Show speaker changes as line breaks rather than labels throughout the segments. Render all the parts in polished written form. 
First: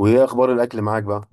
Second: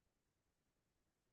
وايه اخبار الاكل معاك بقى؟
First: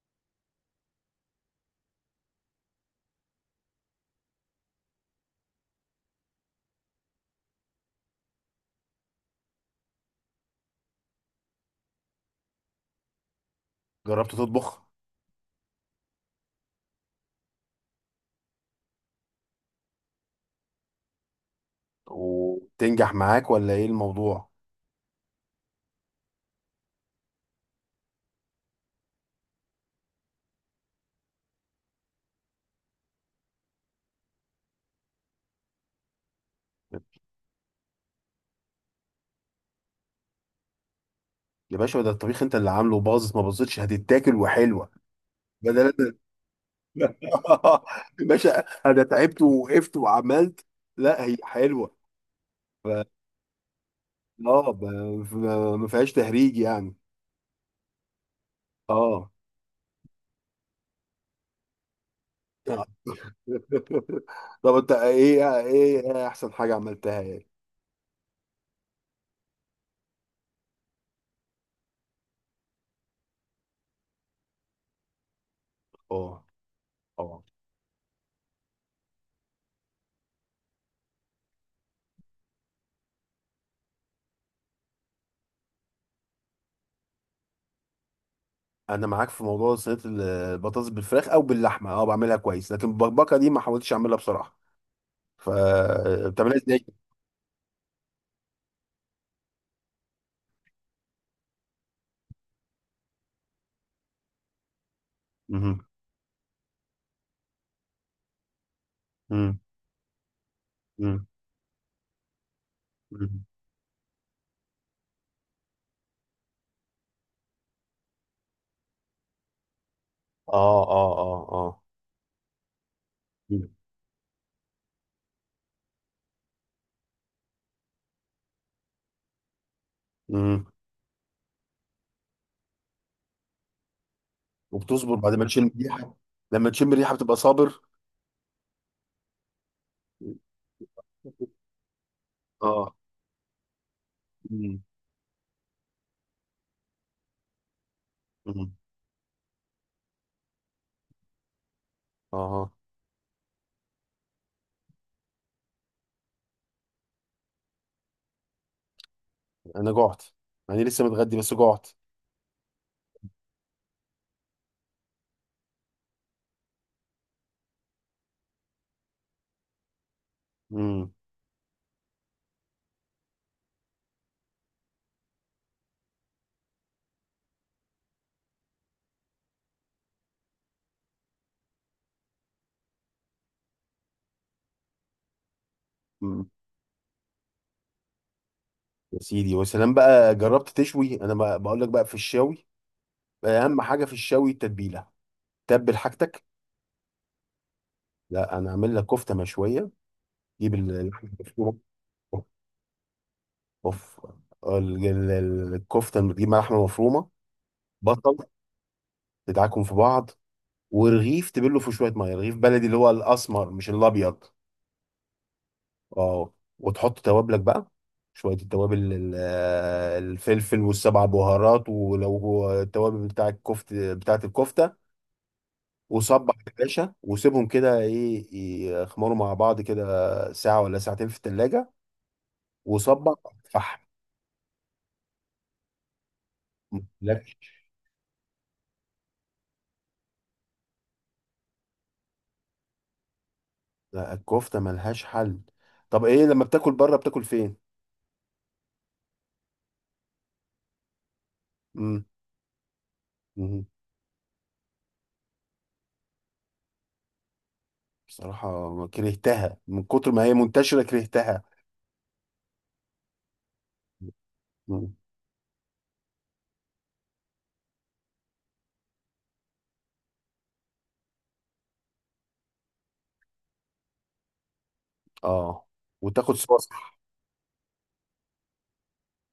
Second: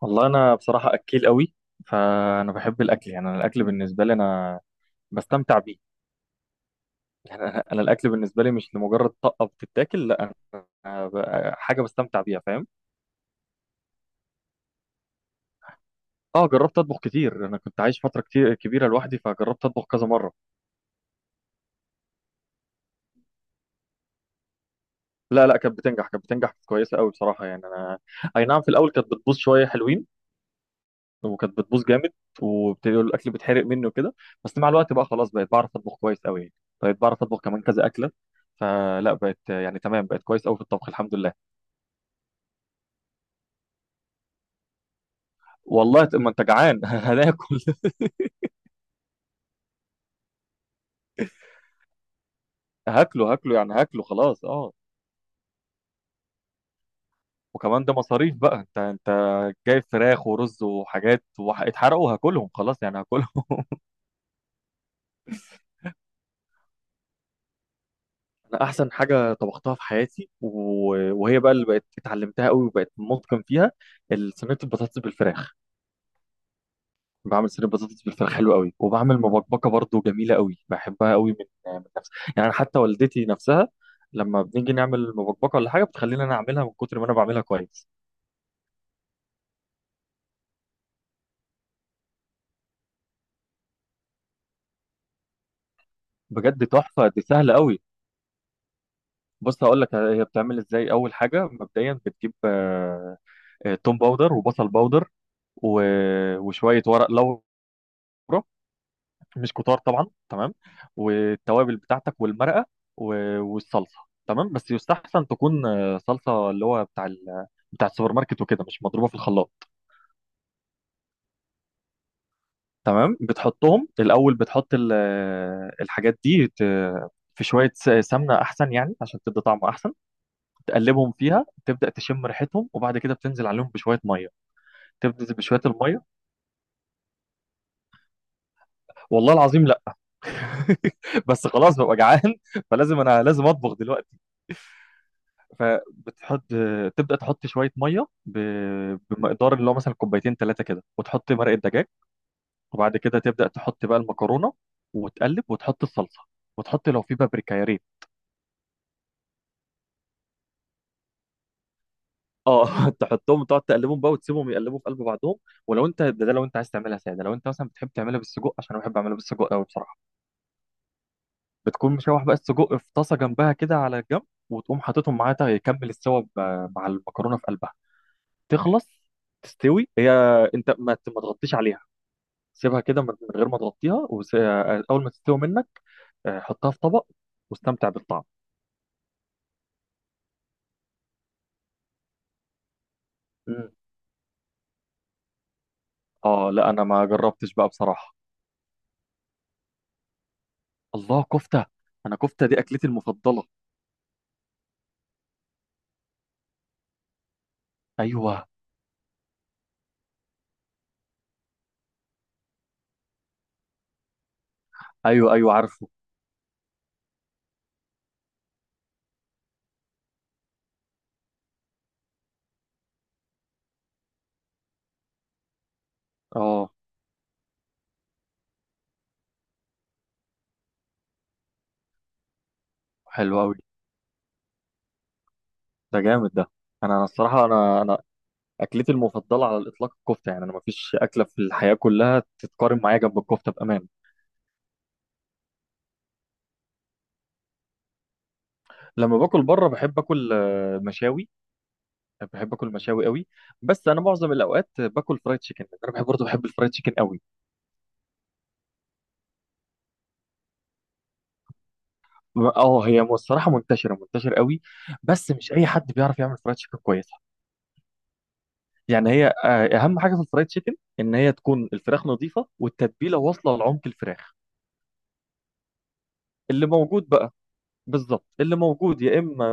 والله انا بصراحه اكيل قوي. فانا بحب الاكل، يعني انا الاكل بالنسبه لي انا بستمتع بيه. يعني انا الاكل بالنسبه لي مش لمجرد طقه بتتاكل، لا. أنا حاجه بستمتع بيها، فاهم؟
جربت تطبخ؟
اه، جربت اطبخ كتير. انا كنت عايش فتره كتير كبيره لوحدي، فجربت اطبخ كذا مره.
وتنجح معاك ولا ايه الموضوع؟
لا لا، كانت بتنجح كويسه قوي بصراحه. يعني انا، اي نعم، في الاول كانت بتبوظ شويه حلوين، وكانت بتبوظ جامد، وبتقول الاكل بيتحرق مني وكده. بس مع الوقت بقى خلاص، بقيت بعرف اطبخ كويس قوي، يعني بقيت بعرف اطبخ كمان كذا اكله. فلا بقت يعني تمام، بقت كويس قوي في الطبخ، الحمد لله.
يا باشا، ده الطبيخ انت اللي عامله، باظت ما باظتش هتتاكل وحلوه.
والله
بدل
طب ما انت جعان
يا
هناكل.
باشا، انا تعبت ووقفت وعملت. لا، هي حلوه. ف...
هاكله هاكله يعني هاكله خلاص،
اه.
اه.
ف- ما فيهاش تهريج يعني.
وكمان ده مصاريف بقى، انت
اه.
جايب فراخ ورز وحاجات واتحرقوا، هاكلهم خلاص يعني، هاكلهم
طب، انت ايه احسن حاجه عملتها؟ ايه؟
انا احسن حاجه طبختها في حياتي وهي بقى اللي بقت اتعلمتها قوي وبقت متقن فيها، صينيه البطاطس بالفراخ.
اه، اه.
بعمل صينيه بطاطس بالفراخ حلو قوي، وبعمل مبكبكه برضو جميله قوي، بحبها قوي من نفسي، يعني أنا حتى والدتي نفسها لما بنيجي نعمل مبكبكه ولا حاجه بتخلينا انا اعملها من كتر ما انا بعملها كويس.
انا معاك في موضوع صينيه البطاطس بالفراخ او باللحمه. اه بعملها كويس. لكن البكبكه دي ما حاولتش اعملها بصراحه. ف بتعملها
بجد
ازاي؟
تحفه، دي سهله قوي. بص، هقول لك هي بتعمل ازاي. اول حاجه مبدئيا بتجيب توم باودر وبصل باودر
مهم.
وشويه ورق لورا، مش
مم.
كتار طبعا، تمام،
مم.
والتوابل بتاعتك والمرقه
مم.
والصلصه. تمام، بس يستحسن تكون صلصه، اللي هو بتاع السوبر ماركت وكده، مش مضروبه في الخلاط.
اه، اه، اه، اه.
تمام،
مم.
بتحطهم الاول، بتحط ال... آه، الحاجات دي في شويه سمنه احسن يعني عشان تدي طعم احسن.
مم.
تقلبهم فيها، تبدا تشم ريحتهم، وبعد كده بتنزل عليهم بشويه ميه.
وبتصبر بعد
تبدا
ما
بشويه
تشم
الميه.
ريحه؟ لما تشم ريحه بتبقى صابر؟
والله العظيم لا بس خلاص ببقى جعان،
اه.
فلازم انا لازم اطبخ دلوقتي.
مم.
فبتحط، تبدا تحط شويه ميه
مم.
بمقدار، اللي هو مثلا كوبايتين ثلاثه كده، وتحط مرقه دجاج.
اه.
وبعد كده تبدا تحط بقى المكرونه، وتقلب وتحط الصلصه، وتحط لو في بابريكا يا ريت.
انا جعت، يعني لسه متغدي بس جعت.
اه تحطهم، تقعد تقلبهم بقى وتسيبهم يقلبوا في قلب بعضهم. ولو انت ده لو انت عايز تعملها ساده، لو انت مثلا بتحب تعملها بالسجق، عشان انا بحب اعملها بالسجق قوي بصراحه،
مم.
بتكون مشوح بقى السجق في طاسه جنبها كده على الجنب، وتقوم حاططهم معاها يكمل السوا مع المكرونه في قلبها. تخلص، تستوي هي. انت ما تغطيش عليها، سيبها كده من غير ما تغطيها اول ما تستوي منك،
مم.
حطها في طبق واستمتع بالطعم.
يا سيدي، وسلام بقى. جربت تشوي؟ انا بقول لك بقى، في الشاوي
مم.
اهم حاجه في الشاوي التتبيله. تبل حاجتك.
اه لا، انا ما جربتش بقى بصراحة.
لا، انا اعمل لك كفته مشويه. جيب
الله،
اللحمه
كفتة.
المفرومه.
انا كفتة دي اكلتي المفضلة.
اوف. الكفته، لما تجيب لحمه مفرومه، بصل،
ايوه
تدعكم في بعض، ورغيف تبله في شويه ميه، رغيف بلدي اللي هو الاسمر مش الابيض.
ايوه ايوه، عارفه.
اه. وتحط توابلك بقى، شويه التوابل الفلفل والسبع بهارات، ولو هو التوابل بتاع الكفته بتاعه الكفته. وصبع
اه،
يا باشا. وسيبهم كده، ايه، يخمروا مع بعض كده ساعه ولا ساعتين في التلاجة. وصبع.
حلو قوي.
فحم.
ده جامد ده. انا الصراحة
لك.
انا اكلتي المفضلة على الاطلاق الكفتة. يعني انا ما فيش اكلة في الحياة كلها تتقارن معايا جنب الكفتة بامان.
ده الكفتة ملهاش حل. طب ايه لما بتاكل بره، بتاكل فين؟
لما باكل بره بحب اكل مشاوي،
مم.
بحب اكل مشاوي قوي.
مم.
بس انا معظم الاوقات باكل فرايد تشيكن، انا بحب برضه بحب الفرايد تشيكن قوي.
بصراحة كرهتها من كتر ما هي منتشرة، كرهتها.
اه، هي الصراحه منتشره منتشره قوي.
مم.
بس مش اي حد بيعرف يعمل فرايد تشيكن كويسه. يعني هي اهم حاجه في الفرايد تشيكن ان هي تكون الفراخ نظيفه والتتبيله واصله لعمق الفراخ.
اه. وتاخد
اللي
صوص.
موجود بقى، بالظبط اللي موجود، يا اما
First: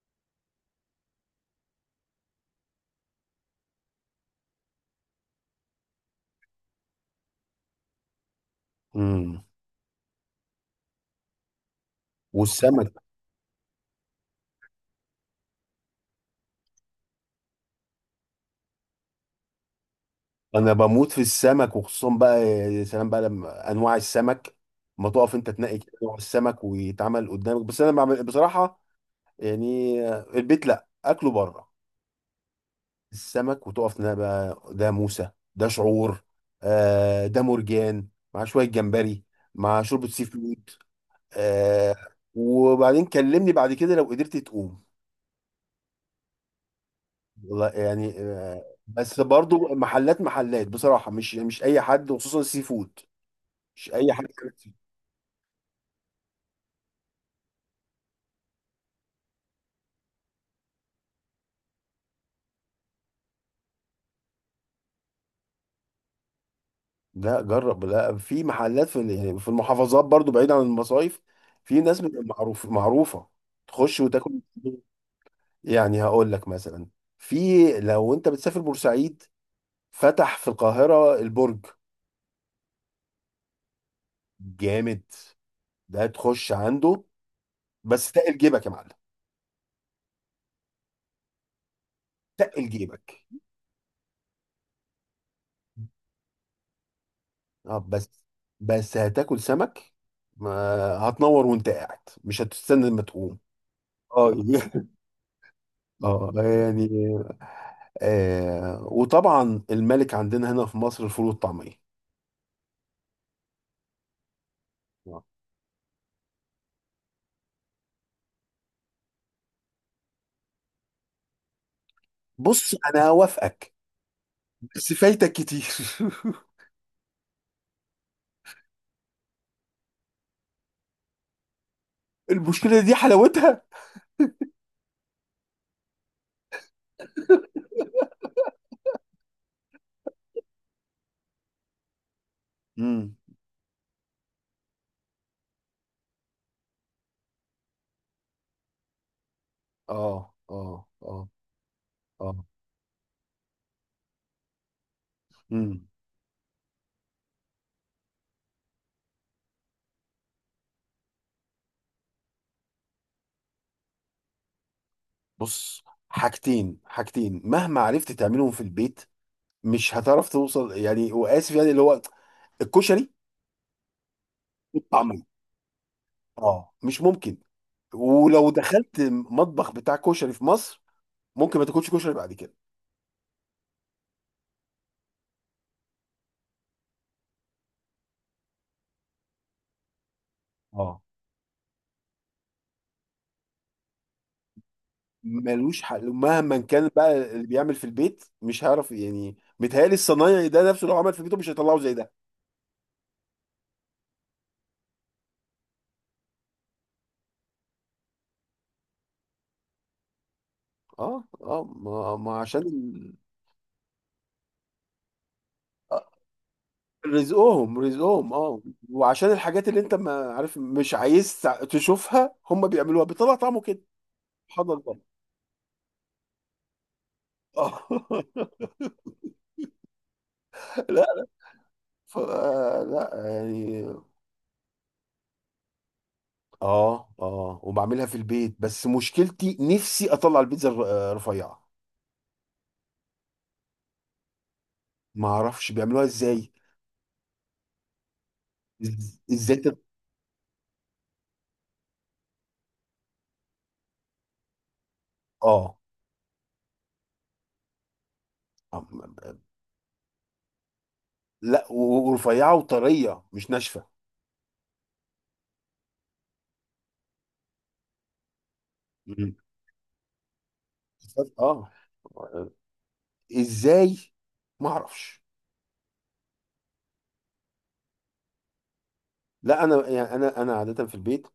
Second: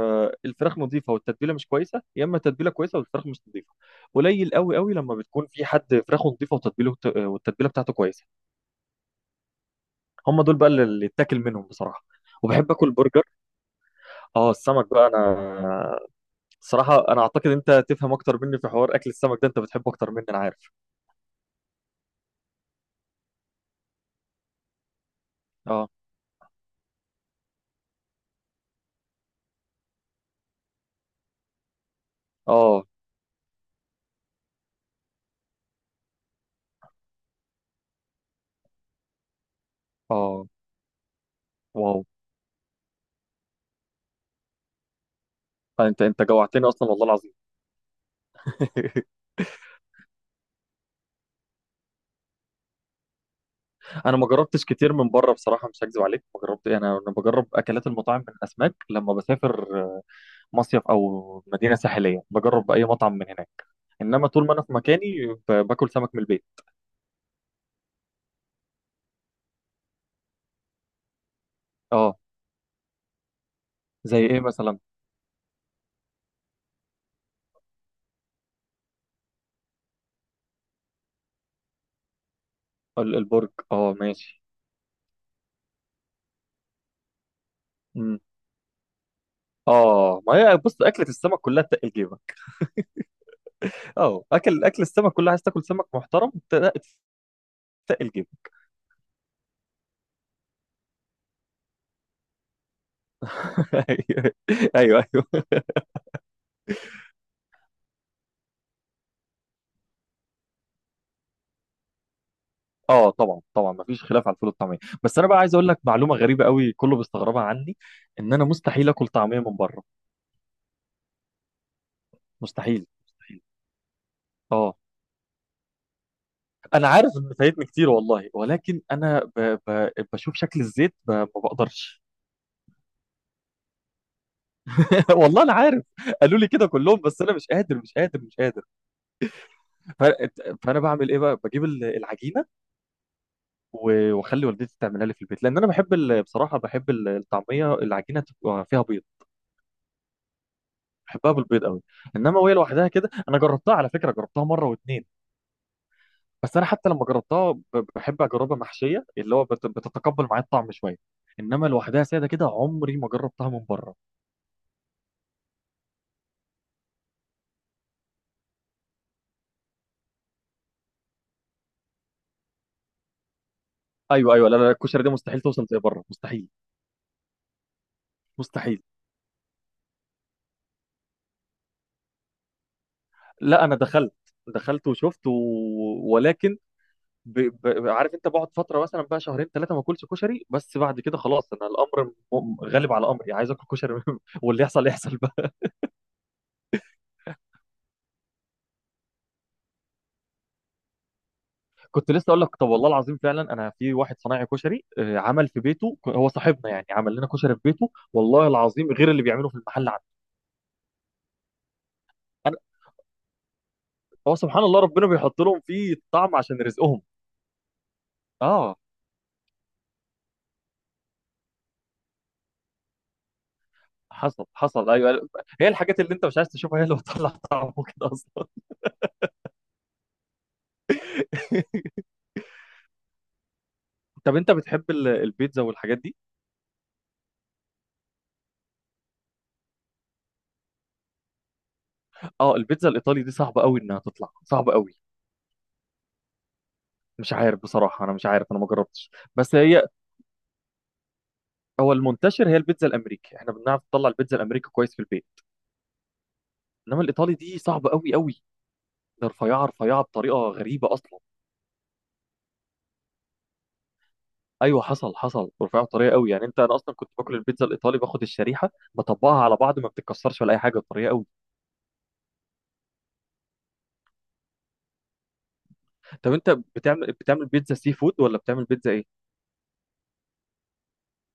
الفراخ نظيفه والتتبيله مش كويسه، يا اما التتبيله كويسه والفراخ مش نظيفه. قليل قوي قوي لما بتكون في حد فراخه نظيفه وتتبيله، والتتبيله بتاعته كويسه.
مم.
هم دول بقى اللي يتاكل منهم بصراحه. وبحب اكل
والسمك؟
برجر. اه، السمك بقى انا الصراحه انا اعتقد انت تفهم اكتر مني في حوار اكل السمك ده، انت بتحبه اكتر مني، انا عارف.
انا بموت في السمك. وخصوصا بقى يا سلام بقى لما انواع السمك، ما تقف انت تنقي
اه
كده نوع السمك ويتعمل قدامك. بس انا بعمل بصراحة يعني البيت، لا اكله بره.
اه
السمك، وتقف بقى، ده موسى، ده شعور، آه، ده مرجان، مع شوية جمبري، مع شوربة سي
اه،
فود. آه.
واو،
وبعدين كلمني بعد كده، لو قدرت تقوم.
انت جوعتني اصلا والله العظيم
والله يعني، بس برضو محلات محلات بصراحة مش أي حد، وخصوصا السي فود. مش أي
انا
حد.
ما جربتش كتير من بره بصراحه، مش هكذب عليك، ما جربت إيه، انا بجرب اكلات المطاعم من الاسماك لما بسافر، مصيف او مدينه ساحليه، بجرب اي مطعم من هناك. انما طول ما انا في مكاني باكل سمك من البيت.
لا جرب. لا، في محلات، في يعني في المحافظات برضو بعيد عن المصايف، في ناس
اه،
بتبقى معروف معروفة، تخش
زي
وتاكل.
ايه مثلا؟
يعني هقول لك مثلا. في، لو انت بتسافر بورسعيد، فتح في القاهرة البرج.
البرج، اه ماشي.
جامد. ده تخش عنده، بس تقل جيبك يا معلم.
اه، ما هي بص، اكله السمك كلها تقل جيبك.
تقل جيبك.
اه، اكل السمك كلها، عايز تاكل سمك محترم
اه، بس
تقل جيبك
بس هتاكل سمك. ما هتنور وانت قاعد، مش هتستنى لما تقوم. اه.
ايوه ايوه أيوه.
اه يعني، وطبعا الملك عندنا هنا في مصر، الفول والطعمية.
اه طبعا طبعا ما فيش خلاف على الفول والطعميه. بس
آه.
انا بقى عايز اقول لك معلومه غريبه قوي كله بيستغربها عني، ان انا مستحيل اكل طعميه من بره.
بص،
مستحيل
انا
مستحيل.
هوافقك.
اه
بس فايتك كتير.
انا عارف ان فايتني كتير والله، ولكن انا بشوف شكل الزيت، ما بقدرش
المشكلة دي حلاوتها.
والله انا عارف، قالوا لي كده كلهم، بس انا مش قادر مش قادر مش قادر. ف... فانا بعمل ايه بقى؟ بجيب العجينه
مم.
واخلي والدتي تعملها لي في البيت، لان انا بحب بصراحه بحب الطعميه العجينه تبقى فيها بيض،
اه، اه، اه،
بحبها بالبيض قوي.
اه.
انما وهي لوحدها كده انا جربتها، على فكره جربتها مره واتنين،
امم.
بس انا حتى لما جربتها بحب اجربها محشيه، اللي هو بتتقبل معايا الطعم شويه، انما لوحدها ساده كده عمري ما جربتها من بره.
بص، حاجتين. حاجتين مهما عرفت تعملهم في البيت مش هتعرف توصل، يعني، واسف، يعني اللي هو الكشري
ايوه ايوه، لا لا لا، الكشري دي
والطعمية.
مستحيل توصل زي بره، مستحيل
اه، مش ممكن. ولو
مستحيل.
دخلت مطبخ بتاع كشري في مصر ممكن ما تاكلش كشري بعد كده.
لا، انا دخلت دخلت وشفت ولكن ب... عارف انت، بقعد فتره مثلا بقى شهرين ثلاثه ما اكلش كشري، بس بعد
اه،
كده خلاص، انا الامر غالب على امري، عايز اكل كشري واللي يحصل يحصل بقى.
ملوش حل. مهما كان بقى اللي بيعمل في البيت مش هيعرف، يعني متهيألي الصنايعي ده نفسه لو عمل في بيته مش هيطلعه زي ده.
كنت لسه اقول لك، طب والله العظيم فعلا انا في واحد صنايعي كشري عمل في بيته، هو صاحبنا يعني عمل لنا كشري في بيته، والله العظيم غير اللي بيعمله في المحل عنده.
اه، اه. ما
انا
عشان
هو سبحان الله ربنا بيحط لهم فيه طعم عشان رزقهم.
رزقهم. رزقهم. اه.
اه،
وعشان الحاجات اللي انت ما عارف مش عايز تشوفها، هم بيعملوها بيطلع طعمه كده.
حصل
سبحان
حصل،
الله.
ايوه. هي الحاجات اللي انت مش عايز تشوفها هي اللي بتطلع طعمه
اه.
كده اصلا
لا. ف... لا، يعني.
طب انت بتحب البيتزا والحاجات دي؟
اه، اه، وبعملها في البيت. بس مشكلتي نفسي اطلع البيتزا رفيعه.
اه، البيتزا الايطالي دي صعبه قوي انها تطلع، صعبه قوي.
ما اعرفش بيعملوها ازاي.
مش عارف بصراحه، انا مش عارف، انا ما جربتش،
ازاي
بس هي هو المنتشر هي البيتزا الامريكي، احنا بنعرف نطلع البيتزا الامريكي كويس في البيت،
اه.
انما الايطالي دي صعبه قوي قوي. ده
آه،
رفيعه رفيعه بطريقه غريبه اصلا.
لا، ورفيعه وطريه، مش ناشفه.
ايوه حصل حصل، رفيعه بطريقه قوي يعني، انا اصلا كنت باكل البيتزا الايطالي، باخد الشريحه
مم.
بطبقها على بعض ما بتتكسرش ولا اي حاجه، بطريقه قوي.
اه. ازاي؟ ما اعرفش.
طب انت بتعمل بيتزا سي فود ولا بتعمل بيتزا ايه؟
لا، انا، يعني، انا عاده في البيت،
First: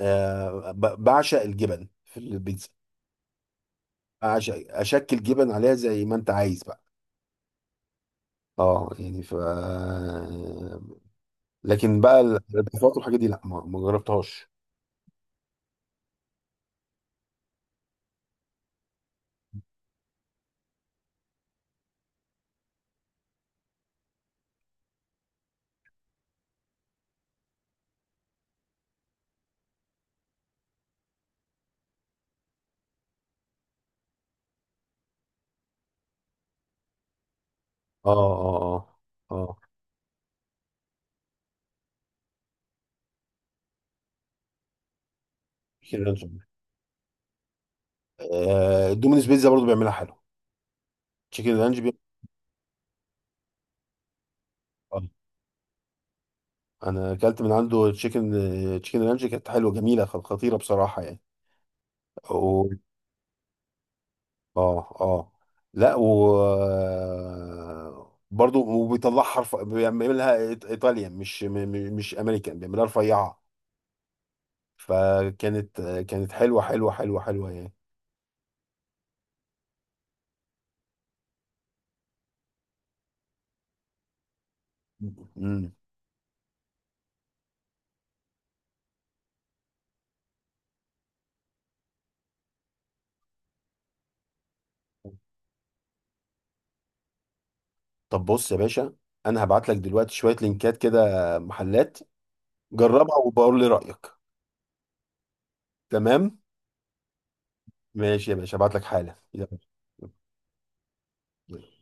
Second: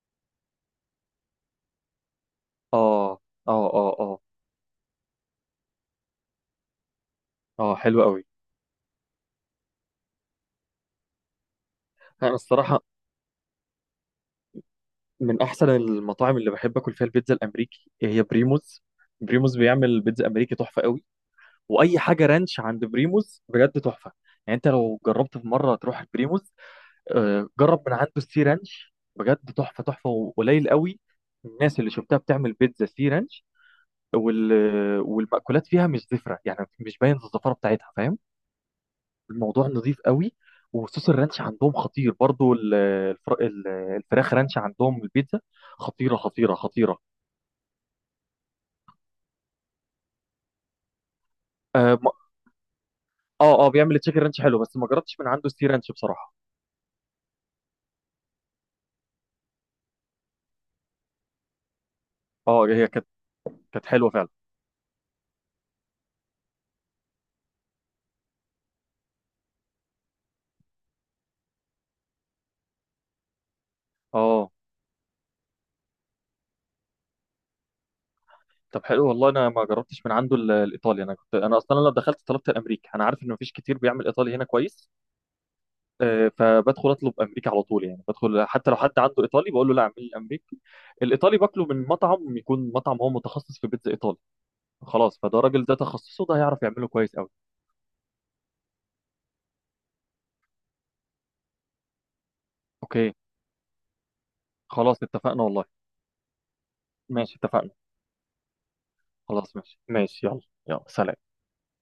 بعشق الجبن في البيتزا.
اه اه اه اه
بعشق اشكل جبن عليها زي ما انت عايز بقى.
اه، حلو قوي.
اه يعني، ف، لكن بقى
انا الصراحه
الاضافات والحاجات دي لا ما جربتهاش.
من احسن المطاعم اللي بحب اكل فيها البيتزا الامريكي هي بريموز. بريموز بيعمل بيتزا امريكي تحفه قوي، واي حاجه رانش عند بريموز بجد تحفه. يعني انت لو جربت في مره تروح بريموز، جرب من عنده السي رانش، بجد تحفه تحفه، وقليل قوي الناس اللي شفتها بتعمل بيتزا سي رانش. وال... والمأكولات فيها مش زفره، يعني مش باين الزفاره بتاعتها،
اه،
فاهم؟
اه، اه، اه.
الموضوع نظيف قوي. وصوص الرانش عندهم خطير برضو. الفراخ رانش عندهم، البيتزا
تشيكن
خطيره
رانش.
خطيره خطيره.
آه، دومينيز بيتزا برضو بيعملها حلو. تشيكن رانش
اه اه، بيعمل تشيكن رانش حلو، بس ما
آه.
جربتش من عنده ستير رانش بصراحه.
انا اكلت من عنده تشيكن. تشيكن رانش كانت حلوه جميله، خطيره بصراحه
اه،
يعني.
هي كانت حلوه فعلا.
اه، اه، لا، و برضه وبيطلع حرف بيعملها ايطاليا، مش مش امريكان بيعملها رفيعه.
اه،
فكانت حلوه حلوه حلوه حلوه يعني.
طب حلو، والله انا ما جربتش من عنده الايطالي. انا اصلا لما دخلت طلبت الامريكي، انا عارف ان مفيش كتير بيعمل ايطالي هنا كويس.
امم.
فبدخل اطلب امريكي على طول، يعني بدخل حتى لو حد عنده ايطالي بقول له لا، اعمل لي الامريكي. الايطالي باكله من مطعم، يكون مطعم هو متخصص في بيتزا ايطالي، خلاص فده راجل ده تخصصه، ده هيعرف يعمله كويس قوي.
طب بص يا باشا، انا هبعت لك دلوقتي شويه لينكات كده محلات.
اوكي،
جربها وبقول لي رايك.
خلاص اتفقنا والله.
تمام.
ماشي اتفقنا،
ماشي يا باشا، هبعت لك حالا.
خلاص ماشي ماشي، يلا. يلا سلام.
يلا.